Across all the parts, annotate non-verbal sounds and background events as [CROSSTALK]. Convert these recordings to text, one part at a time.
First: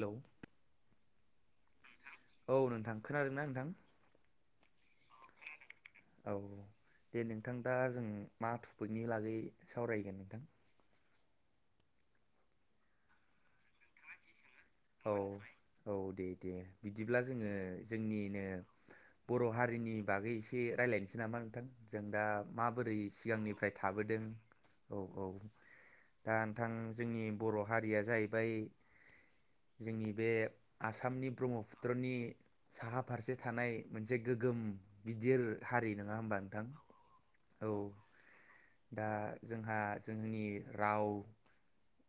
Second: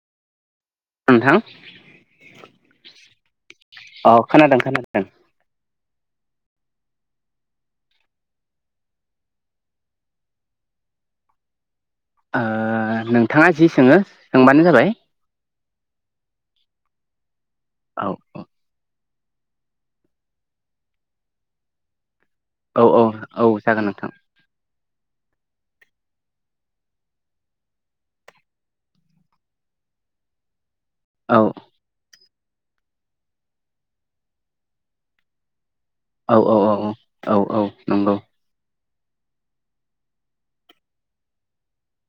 Hello. नोंथां। औ नोंथां खोनादोंना नोंथां? औ खोनादों खोनादों। औ दे नोंथां दा जों मा टपिकनि लागै सावरायगोन नोंथ ओ नोंथाङा जि सोङो सोंबानो जाबाय औ औ दे दे। बिदिब्ला जोङो औ जोंनिनो बर' हारिनि बागै एसे रायज्लायनोसै नामा नोंथां जों दा औ माबोरै औ औ सिगांनिफ्राय जागोन नोंथां थाबोदों औ औ दा नोंथां जोंनि बर' हारिया जाहैबाय जोंनि बे आसामनि औ ब्रह्मपुत्रनि साहा फारसे थानाय मोनसे गोगोम गिदिर हारि नङा औ होमबा औ नोंथां औ औ औ नंगौ। दा जोंहा जोंनि राव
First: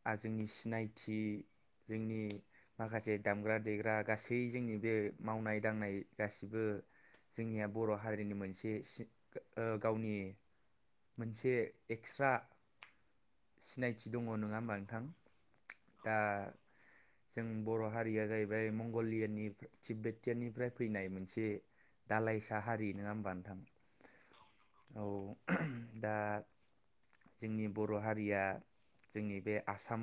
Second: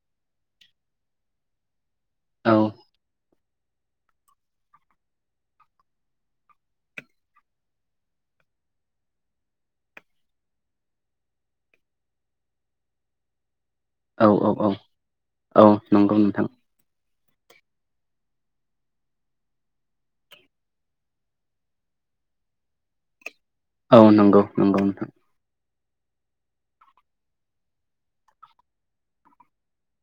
आरो जोंनि सिनायथि जोंनि औ माखासे दामग्रा देग्रा गासै जोंनि बे मावनाय दांनाय गासिबो जोंनिया बर' हारिनि मोनसे सि ओ गावनि मोनसे एक्सट्रा सिनायथि दङ' औ औ नङा औ होमबा नोंथां? औ दा नंगौ नोंथां। जों बर' हारिया जाहैबाय मंगलियानि तिबेतियाननिफ्राय फैनाय मोनसे दालाइसा हारि नङा होमबा? नोंथां औ नंगौ नंगौ औ नोंथां। दा जोंनि बर' हारिया जोंनि बे आसाम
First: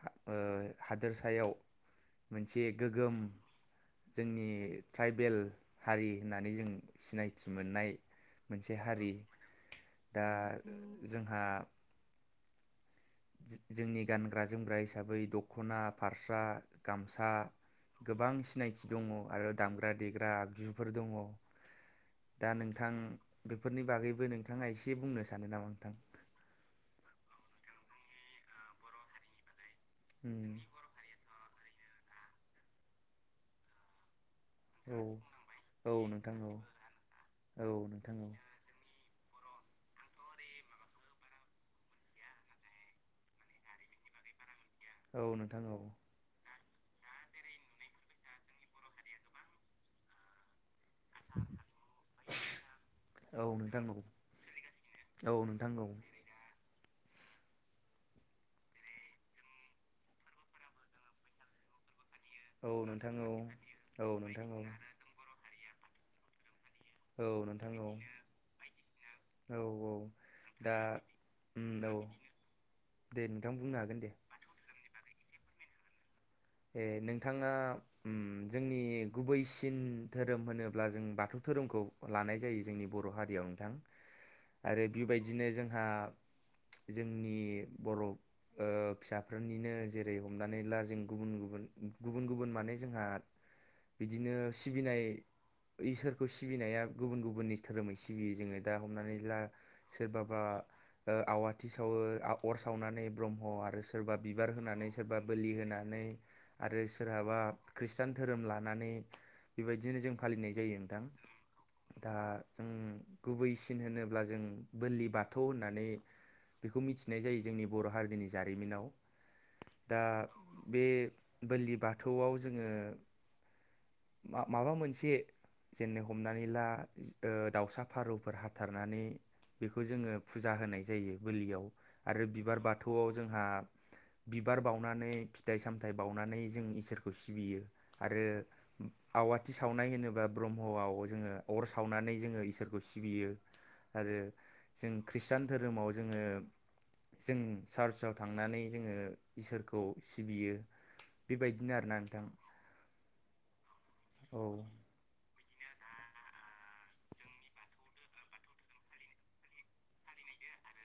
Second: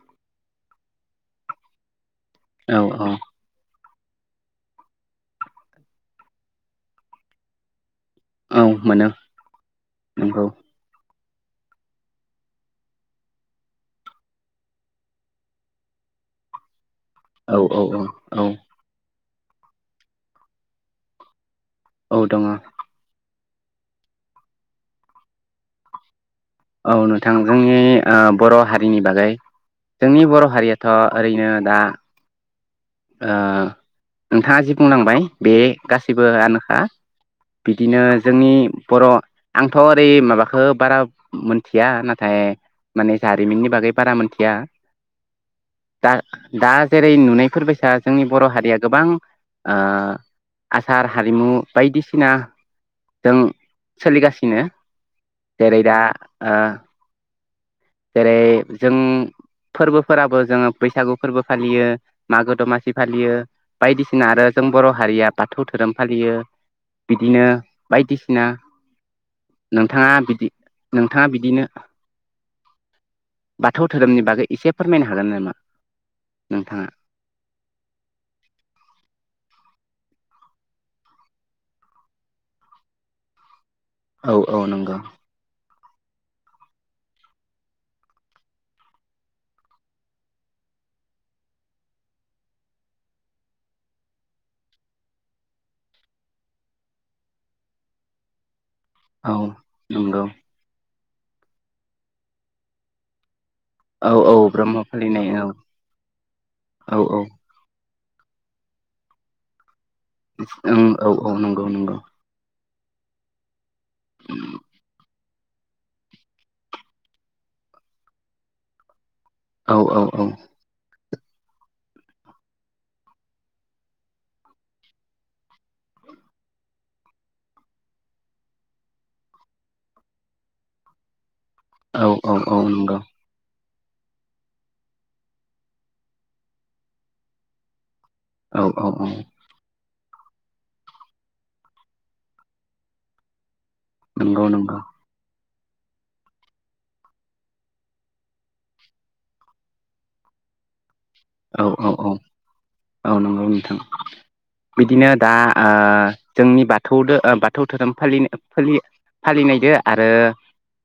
हा ओ हादोरसायाव मोनसे औ औ गोगोम जोंनि ट्राइबेल हारि होननानै जों सिनायथि मोननाय औ मोनसे मोनो हारि। दा नंगौ जोंहा जोंनि गानग्रा जोमग्रा हिसाबै दखना फास्रा गामसा औ औ औ गोबां औ सिनायथि दङ। आरो दामग्रा देग्रा आगजुफोर दङ। औ दङ दा नोंथां बेफोरनि बागैबो नोंथाङा एसे बुंनो सानो नामा नोंथां? औ नोंथां जोंनि ओ बर' हारिनि बागै जोंनि बर' उम हारियाथ' ओरैनो दा ओ नोंथाङा जि औ बुंलांबाय बे औ नोंथां औ गासैबोआनोखा औ बिदिनो नोंथां औ जोंनि बर' आंथ' ओरै माबाखो बारा मोनथिया नाथाय माने जारिमिननि बागै बारा मोनथिया औ नोंथां औ। दा दा जेरै नुनायफोर बाय दा जोंनि बर' हारिया गोबां ओ आसार हारिमु बायदिसिना जों औ नोंथां औ सोलिगासिनो औ नोंथां जेरै औ दा ओ जेरै जों फोरबोफोराबो जोङो बैसागु फोरबो फालियो, मागो औ दमासि नोंथां औ फालियो, औ बायदिसिना नोंथां आरो औ जों बर' हारि बाद थौ धोरोम फालियो औ बिदिनो नोंथां औ बायदिसिना औ औ नोंथाङा बिदि दा नोंथाङा उम बिदिनो औ दे नोंथां बुंनो बाथौ हागोन दे धोरोमनि बागै एसे फोर मायनो हागोन नामा? ए नोंथाङा? नोंथाङा उम जोंनि गुबैसिन धोरोम होनोब्ला जों बाथौ धोरोमखौ लानाय जायो जोंनि बर' हारियाव नोंथां। औ औ आरो नंगौ। बिबायदिनो जों आ जोंनि बर' ओ फिसाफोरनिनो जेरै हमनानै ला जों गुबुन गुबुन गुबुन गुबुन माने जोंहा बिदिनो सिबिनाय इसोरखौ सिबिनाया गुबुन गुबुननि धोरोमै सिबियो जोङो। दा हमनानै औ ला नंगौ सोरबाबा ओ आवाथि सावो आ अर सावनानै ब्रम ह आरो औ सोरबा औ बिबार ब्रह्म होनानै सोरबा फालिनाय औ बोलि होना नै आरो औ औ सोरहाबा खृस्टान धोरोम लानानै बेबाय दिनो जों फालिनाय जायो ओं नोंथां। औ औ नंगौ नंगौ दा जों गुबैसि होनोब्ला जों बोलि बाथ थौ होननानै बेखौ मिथिनाय जायो जोंनि बर' हारिनि जारिमिनाव। औ दा औ औ बे बोलि बाथौआव जोङो मा माबा मोनसे जेननो हमनानै ला दाउसा फारौफोर हाथारनानै बेखौ जोङो फुजा होनाय जायो। बोलियाव औ आरो औ औ बिबार नंगौ बाथौआव जोंहा बिबार बावनानै फिथाइ सामथायाइ बावनानै जों इसोरखौ सिबियो। आरो औ औ औ आवाथि सावनाय मानो होनोबा ब्रह्मआव जोङो अर सावनानै जोङो इसोरखौ सिबियो। आरो नंगौ नंगौ जों खृष्टान धोरोमाव जोङो जों सार्चआव थांनानै जोङो इसोरखौ सिबियो। औ बेबायदिनो औ आरोना औ नोंथां। औ नंगौ नोंथां औ बिदिनो दा ओ जोंनि बाथौ दो ओ बाथौ धोरोमाफालि फो फालिनायदो आरो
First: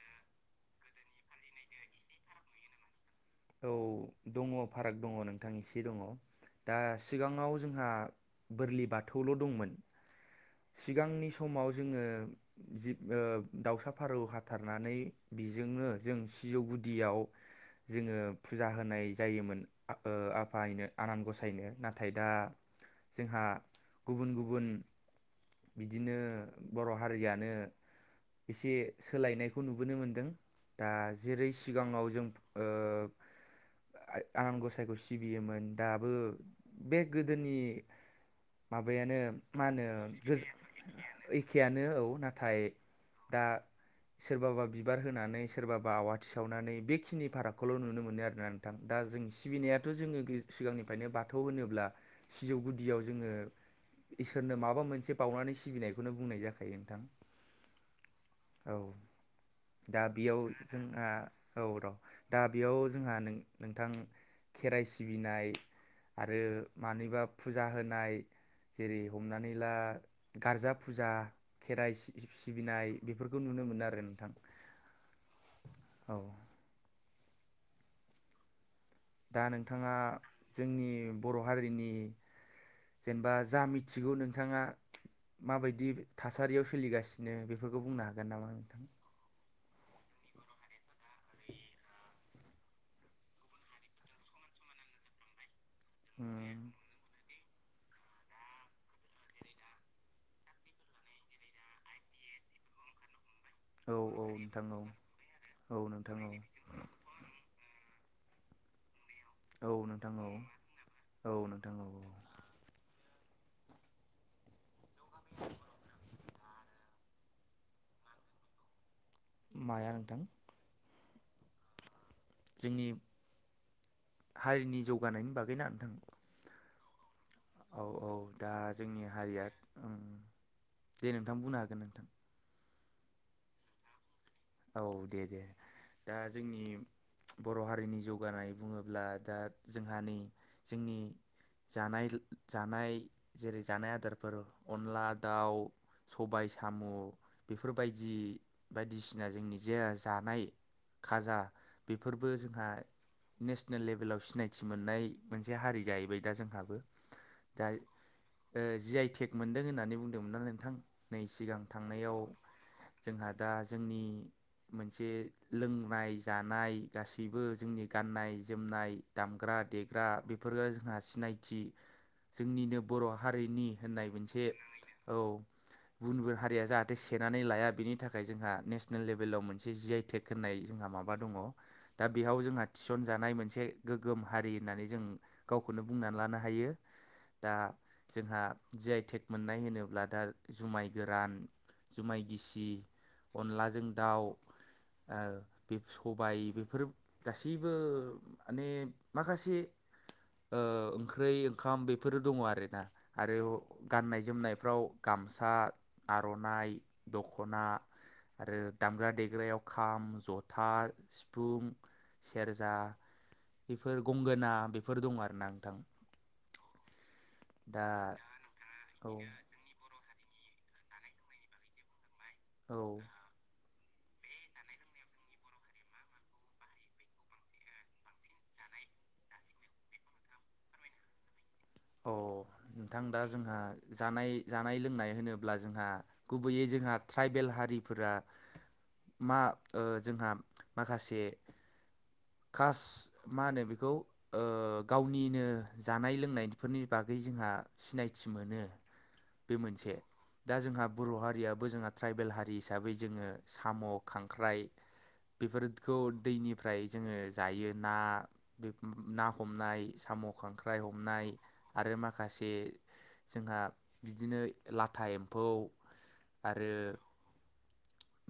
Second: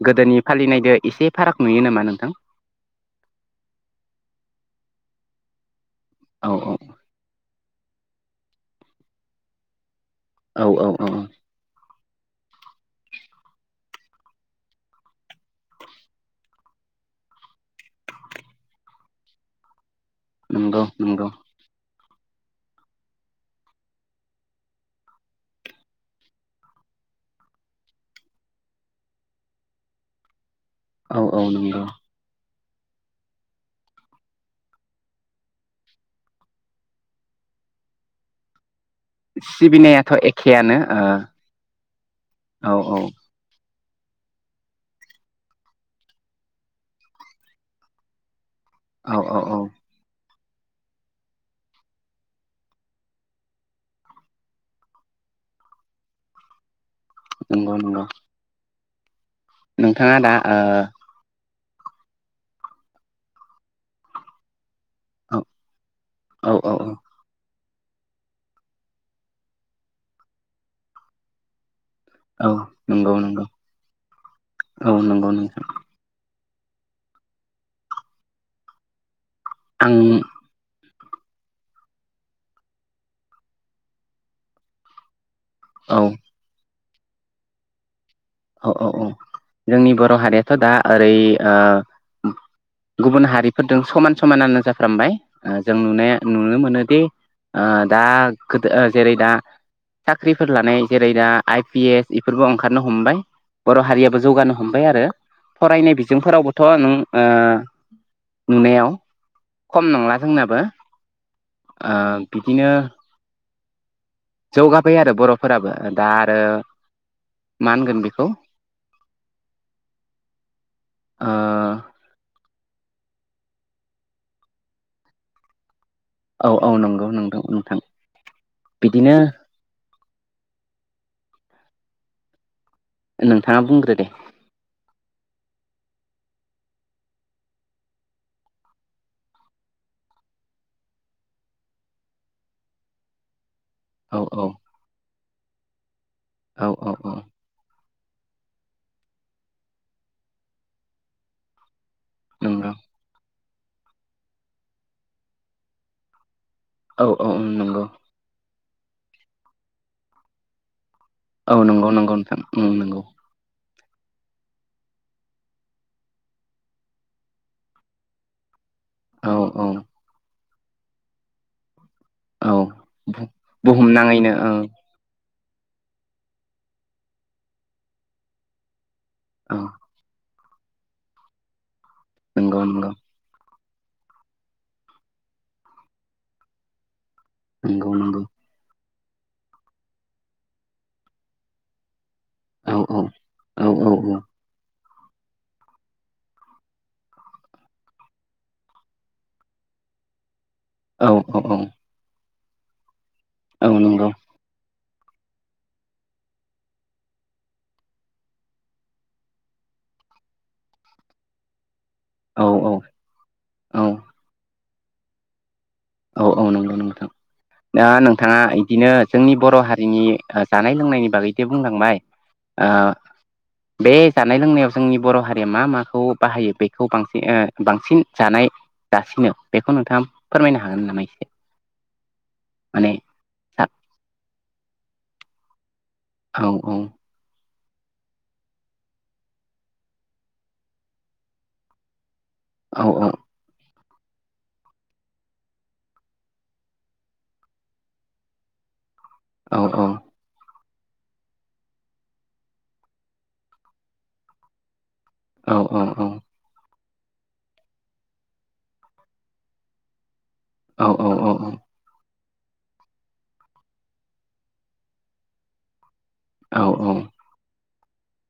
गोदोनि फालिनायदो एसे फाराग नुयो नामा नोंथां औ दङ' फाराग दङ' नोंथां इसे दङ' औ औ दा सिगाङाव जों जोंहा बोरलि बाथौल' दंमोन। औ औ औ सिगांनि समाव ज जोङो जिब ओ दाउसा फारौ हाथारनानै बिजोंनो जों सिजौ गुदियाव जोङो फुजा होनाय जायोमोन। आ ओ नंगौ आफायिनो आनान नंगौ गसायनो न नाथाय दा जोंहा गुबुन-गुबुन बिदिनो बर' हारियानो एसे सोलायनायखौ नुबोनो मोनदों‌। दा औ औ जेरै नंगौ सिगाङाव जों ओ आनान गसाइखौ सिबियोमोन दाबो बे गोदोनि माबायानो मा होनो सिबिनायाथ' एखेयानो ओ एखेआनो औ नाथाय औ दा सोरबाबा बिबार होनानै सोरबाबा आवाथि सावनानै बेखिनि फारागखौल' नुनो मोनो आरोना थां दा औ जों औ औ सिबिनायाथ' जोङो सिगांनिफ्रायनो बाथौ होनोब्ला सिजौ गुदियाव जोङो इसोरनो माबा मोनसे बावनानै सिबिनायखौनो बुंनाय जाखायो नोंथां। नोंगौ-नोंगौ औ दा बेयाव जोंहा औ र' दा बेयाव जोंहा नों नोंथां खेराइ ओ सिबिनाय आरो औ औ औ मानिबा फुजा होनाय जेरै हमनानै ला गार्जा फुजा खेराइ सिब औ सिबिनाय नंगौ बेफोरखौ नंगौ नुनो मोनो आरो नोंथां औ नंगौ नोंथां औ। दा नोंथाङा आं जोंनि बर' हारिनि जेनबा जा मिथिगौ नोंथाङा माबायदि औ थासारियाव सोलिगासिनो बेफोरखौ बुंना हा गोन नामा औ नोंथां? औ जोंनि बर' हारियाथ' दा ओरै ओ गुबुन हारिफोरजों समान समानानो जाफ्रामबाय ओ जों नुनाया नुनो मोनोदि ओ दा गोदो ओ जेरै दा साख्रिफोर लानाय जेरै दा आइ पि एस इफोरबो ओंखारनो हमबाय बर' औ हारियाबो औ जौगानो नोंथां औ हमबाय आरो औ फरायनाय नोंथां औ बिजोंफोरावबोथ' नों ओ नुनायाव औ खम नोंथां नंला औ जोंनाबो औ नोंथां औ ओ औ बिदिनो जौगाबाय आरो बर'फोराबो ओ दा आरो मा होनगोन बिखौ माया नोंथां? ओ जोंनि हारिनि जौगानायनि बागैना नोंथां? अ' नंगौ नोंथां। औ औ दा जोंनि बिदिनो हारिया उम दे नोंथां बुंनो हागोन नोंथां। नोंथाङा बुंग्रो दे। औ दे दे दा जोंनि बर' हारिनि जौगानाय बुङोब्ला दा जोंहानि जोंनि जानाय जानाय जेरै जानाय औ आदारफोर औ अनला दाउ सबाय औ साम' औ औ बेफोर बायदि बायदिसि ना जोंनि जेया जानाय खाजा बेफोरबो जोंहा नंगौ नेसनेल लेभेलाव सिनायथि मोननाय मोनसे हारि जाहैबाय दा जोंहा औ औ उम नंगौ। ओ जि आइ टेग मोनदों होननानै बुंदोंमोनना नोंथां? नै औ सिगां नंगौ नंगौ थांनायाव नोंथां उम नंगौ जोंहा दा जोंनि मोनसे लोंनाय जानाय गासिबो जोंनि गाननाय [UNINTELLIGIBLE] जोमनाय औ दामग्रा- औ देग्रा बे [UNINTELLIGIBLE] जोंहा सिनायथि औ जोंनिनो बर' हारिनि बुहुम होननाय नाङैनो मोनसे औ औ गुबुन -गुबुन हारिया जाहाथे सेनानै लाया बेनि थाखाय जोंहा नेसनेल लेभेलाव औ मोनसे जि आइ टेग होननाय जोंहा माबा दङ। दा बेयाव नंगौ जोंहा नंगौ थिसनजानाय मोनसे गोगोम हारि होननानै जों गावखौनो बुंनानै लानो हायो। दा नंगौ नंगौ जोंहा जि आइ टेक मोननाय होनोब्ला दा जुमाय गोरान जुमाय गिसि औ औ औ अनलाजों दाउ बे सबाय बेफोर गासैबो माने माखासे औ ओंख्रै, औ ओंखाम बेफोरो दङ आरो बे दा आरो औ नंगौ गाननाय -जोमनायफ्राव गामसा, आर'नाइ, दख'ना आरो दामग्रा -देग्रायाव खाम, जथा, सिफुं औ औ सेरजा औ बेफोर गंगोना बे बेफोर दङ आरो ना नोंथां। औ औ नंगौ नंगौ नोंथां। दा नोंथाङा इदिनो औ जोंनि बर' हारिनि जानाय -लोंनायनि बागै जे बुंलांबाय ओ औ। बे जानाय -लोंनायाव जोंनि बर' हारिया मा माखौ बाहायो बेखौ बांसिन ओ बांसिन जानाय जासिनो बेखौ नोंथाङा फोरमायनो हागोन हागोन नामा एसे अ माने नोंथां दा जोंहा जानाय -जानाय लोंनाय होनो जोंहा औ गुबैयै जोंहा ट्राइबेल हारि हारिफोरा मा ओ जोंहा माखासे खास औ मा होनो बेखौ गावनिनो जानाय -लोंनायनि बेफोरनि बागै जोंहा सिनायथि मोनो। बे औ औ मोनसे दा जोंहा बर' हारियाबो जोंहा ट्राइबेल हारि हिसाबै जोङो साम' खांख्राइ औ बेफोरखौ औ औ दैनिफ फ्राय जोङो जायो ना बे ना हमनाय साम' खांख्राइ हमनाय औ आरो माखासे जोंहा बिदिनो लाथा एम्फौ औ आरो औ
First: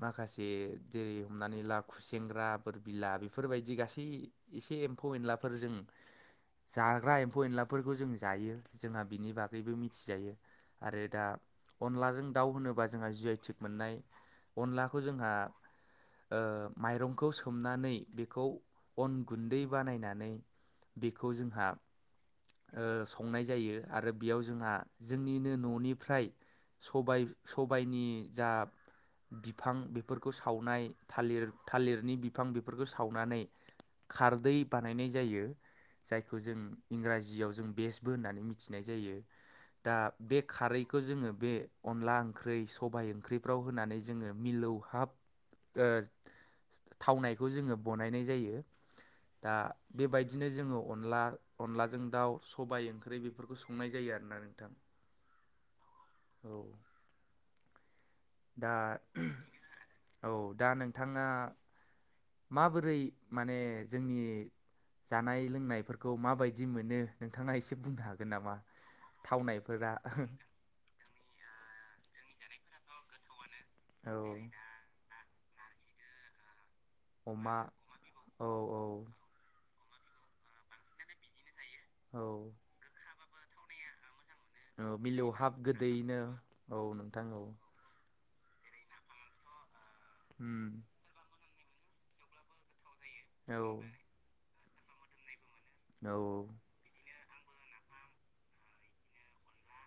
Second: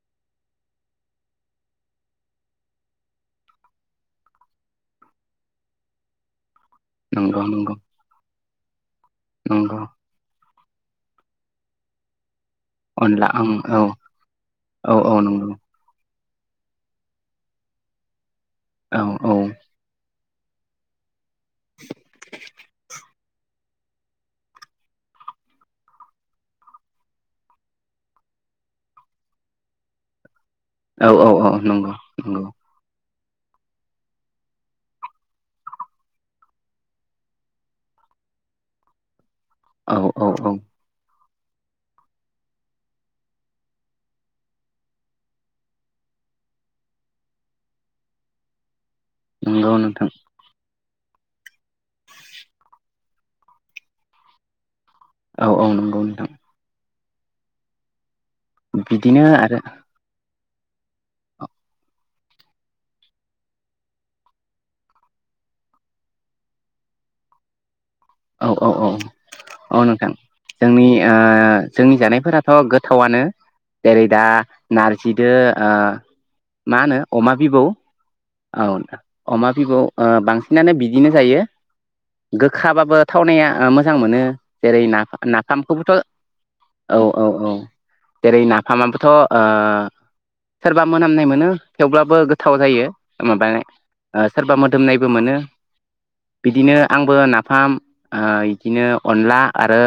माखासे जेरै हमनानै ला खुसेेंग्रा बोर बिला बेफोरबायदि गासै एसे एम्फौ एनलाफोरजों जाग्रा नंगौ एम्फौ नंगौ एनलाफोरखौ जों जायो जोंहा बिनि बागैबो नंगौ मिथिजायो आरो दा अनलाजों दाउ होनोबा जोंहा जि अनला आइ ओं थेक औ मोननाय अनलाखौ औ औ जोंहा नंगौ ओ माइरंखौ सोमनानै बेखौ औ अन गुन्दै बानायनानै बेखौ जोंहा ओ संनाय जायो आरो बेयाव जोंहा जोंनिनो न'निफ्राय सबाय सबायनि जा बिफां बेफोरखौ स सावनाय औ औ थालिर औ नंगौ थालिरनि नंगौ बिफां बेफोरखौ सावनानै खारदै बानायनाय जायो जायखौ जों इंराजियाव जों बेस बो होननानै मिथिनाय जायो दा औ औ बे औ खारैखौ जोङो बे अनला ओंख्रै सबाइ ओंख्रैफ्राव होनानै जोङो मिलौहाब ओ थावनायखौ जोङो बनायनाय जायो दा नंगौ नोंथां बेबायदिनो जोङो अनला अनलाजों दाउ सबाइ ओंख्रै बेफोरखौ संनाय जायो आरोना नोंथां औ औ नंगौ नोंथां औ दा बिदिनो आरो औ दा नोंथाङा माबोरै माने जोंनि जानाय लोंनायफोरखौ माबायदि मोनो नोंथाङा एसे बुंनो हागोन औ नामा औ औ औ थावनायफोरा नोंथां जोंनिआ जोंनि जानायफोराथ' गो थावानो जेरै औ दा नारजिदो ओ मा होनो अमा बिबौ औ औ नोंथां अमा औ बांसिनानो बिदिनो जायो। गोखाबाबो थावनाया ओ मोजां मोनो। जेरै औ नाफा मिलौ हाब नाफामखौबोथ' गोदैयैनो औ नोंथां औ। जेरै नाफामाबोथ' ओ उम सोरबा मोनामनाय मोनो। थेवब्लाबो गोथाव जायो। माबा औ ओ सोरबा मो मोदोमनायबो मोनो। बिदिनो आंबो नाफ फाम ओ बिदिनो अनला आरो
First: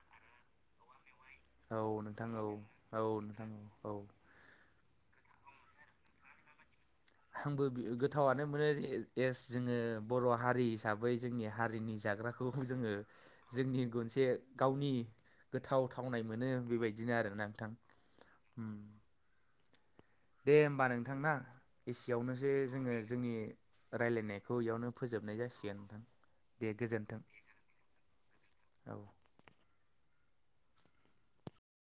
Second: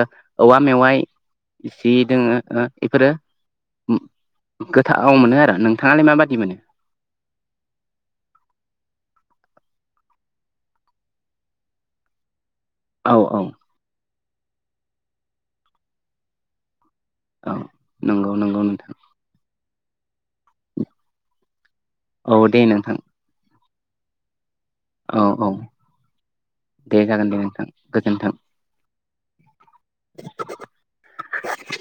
औवा मेवाइ। औ जि नोंथां दोङो औ ओ औ नोंथां औ। थाव मोनो आरो नोंथाङालाय माबादि मोनो? आंबो गोथावआनो मोनो एस जोङो बर' हारि हिसाबै जोंनि हारिनि जाग्राखौ खौ जोङो औ औ जोंनि गनसे गावनि गोथाव थावनाय मोनो बेबाय औ नंगौ नंगौ नोंथां। दे होमबा नोंथांना। एसेवनो औ जे दे जोङो नोंथां जोंनि रायलायनाय। खौ इयावनो औ फोजोबनाय औ जासिगोन नोंथां दे गोजोन्थों जागोन दे नोंथां गोजोन्थों औ। [UNINTELLIGIBLE]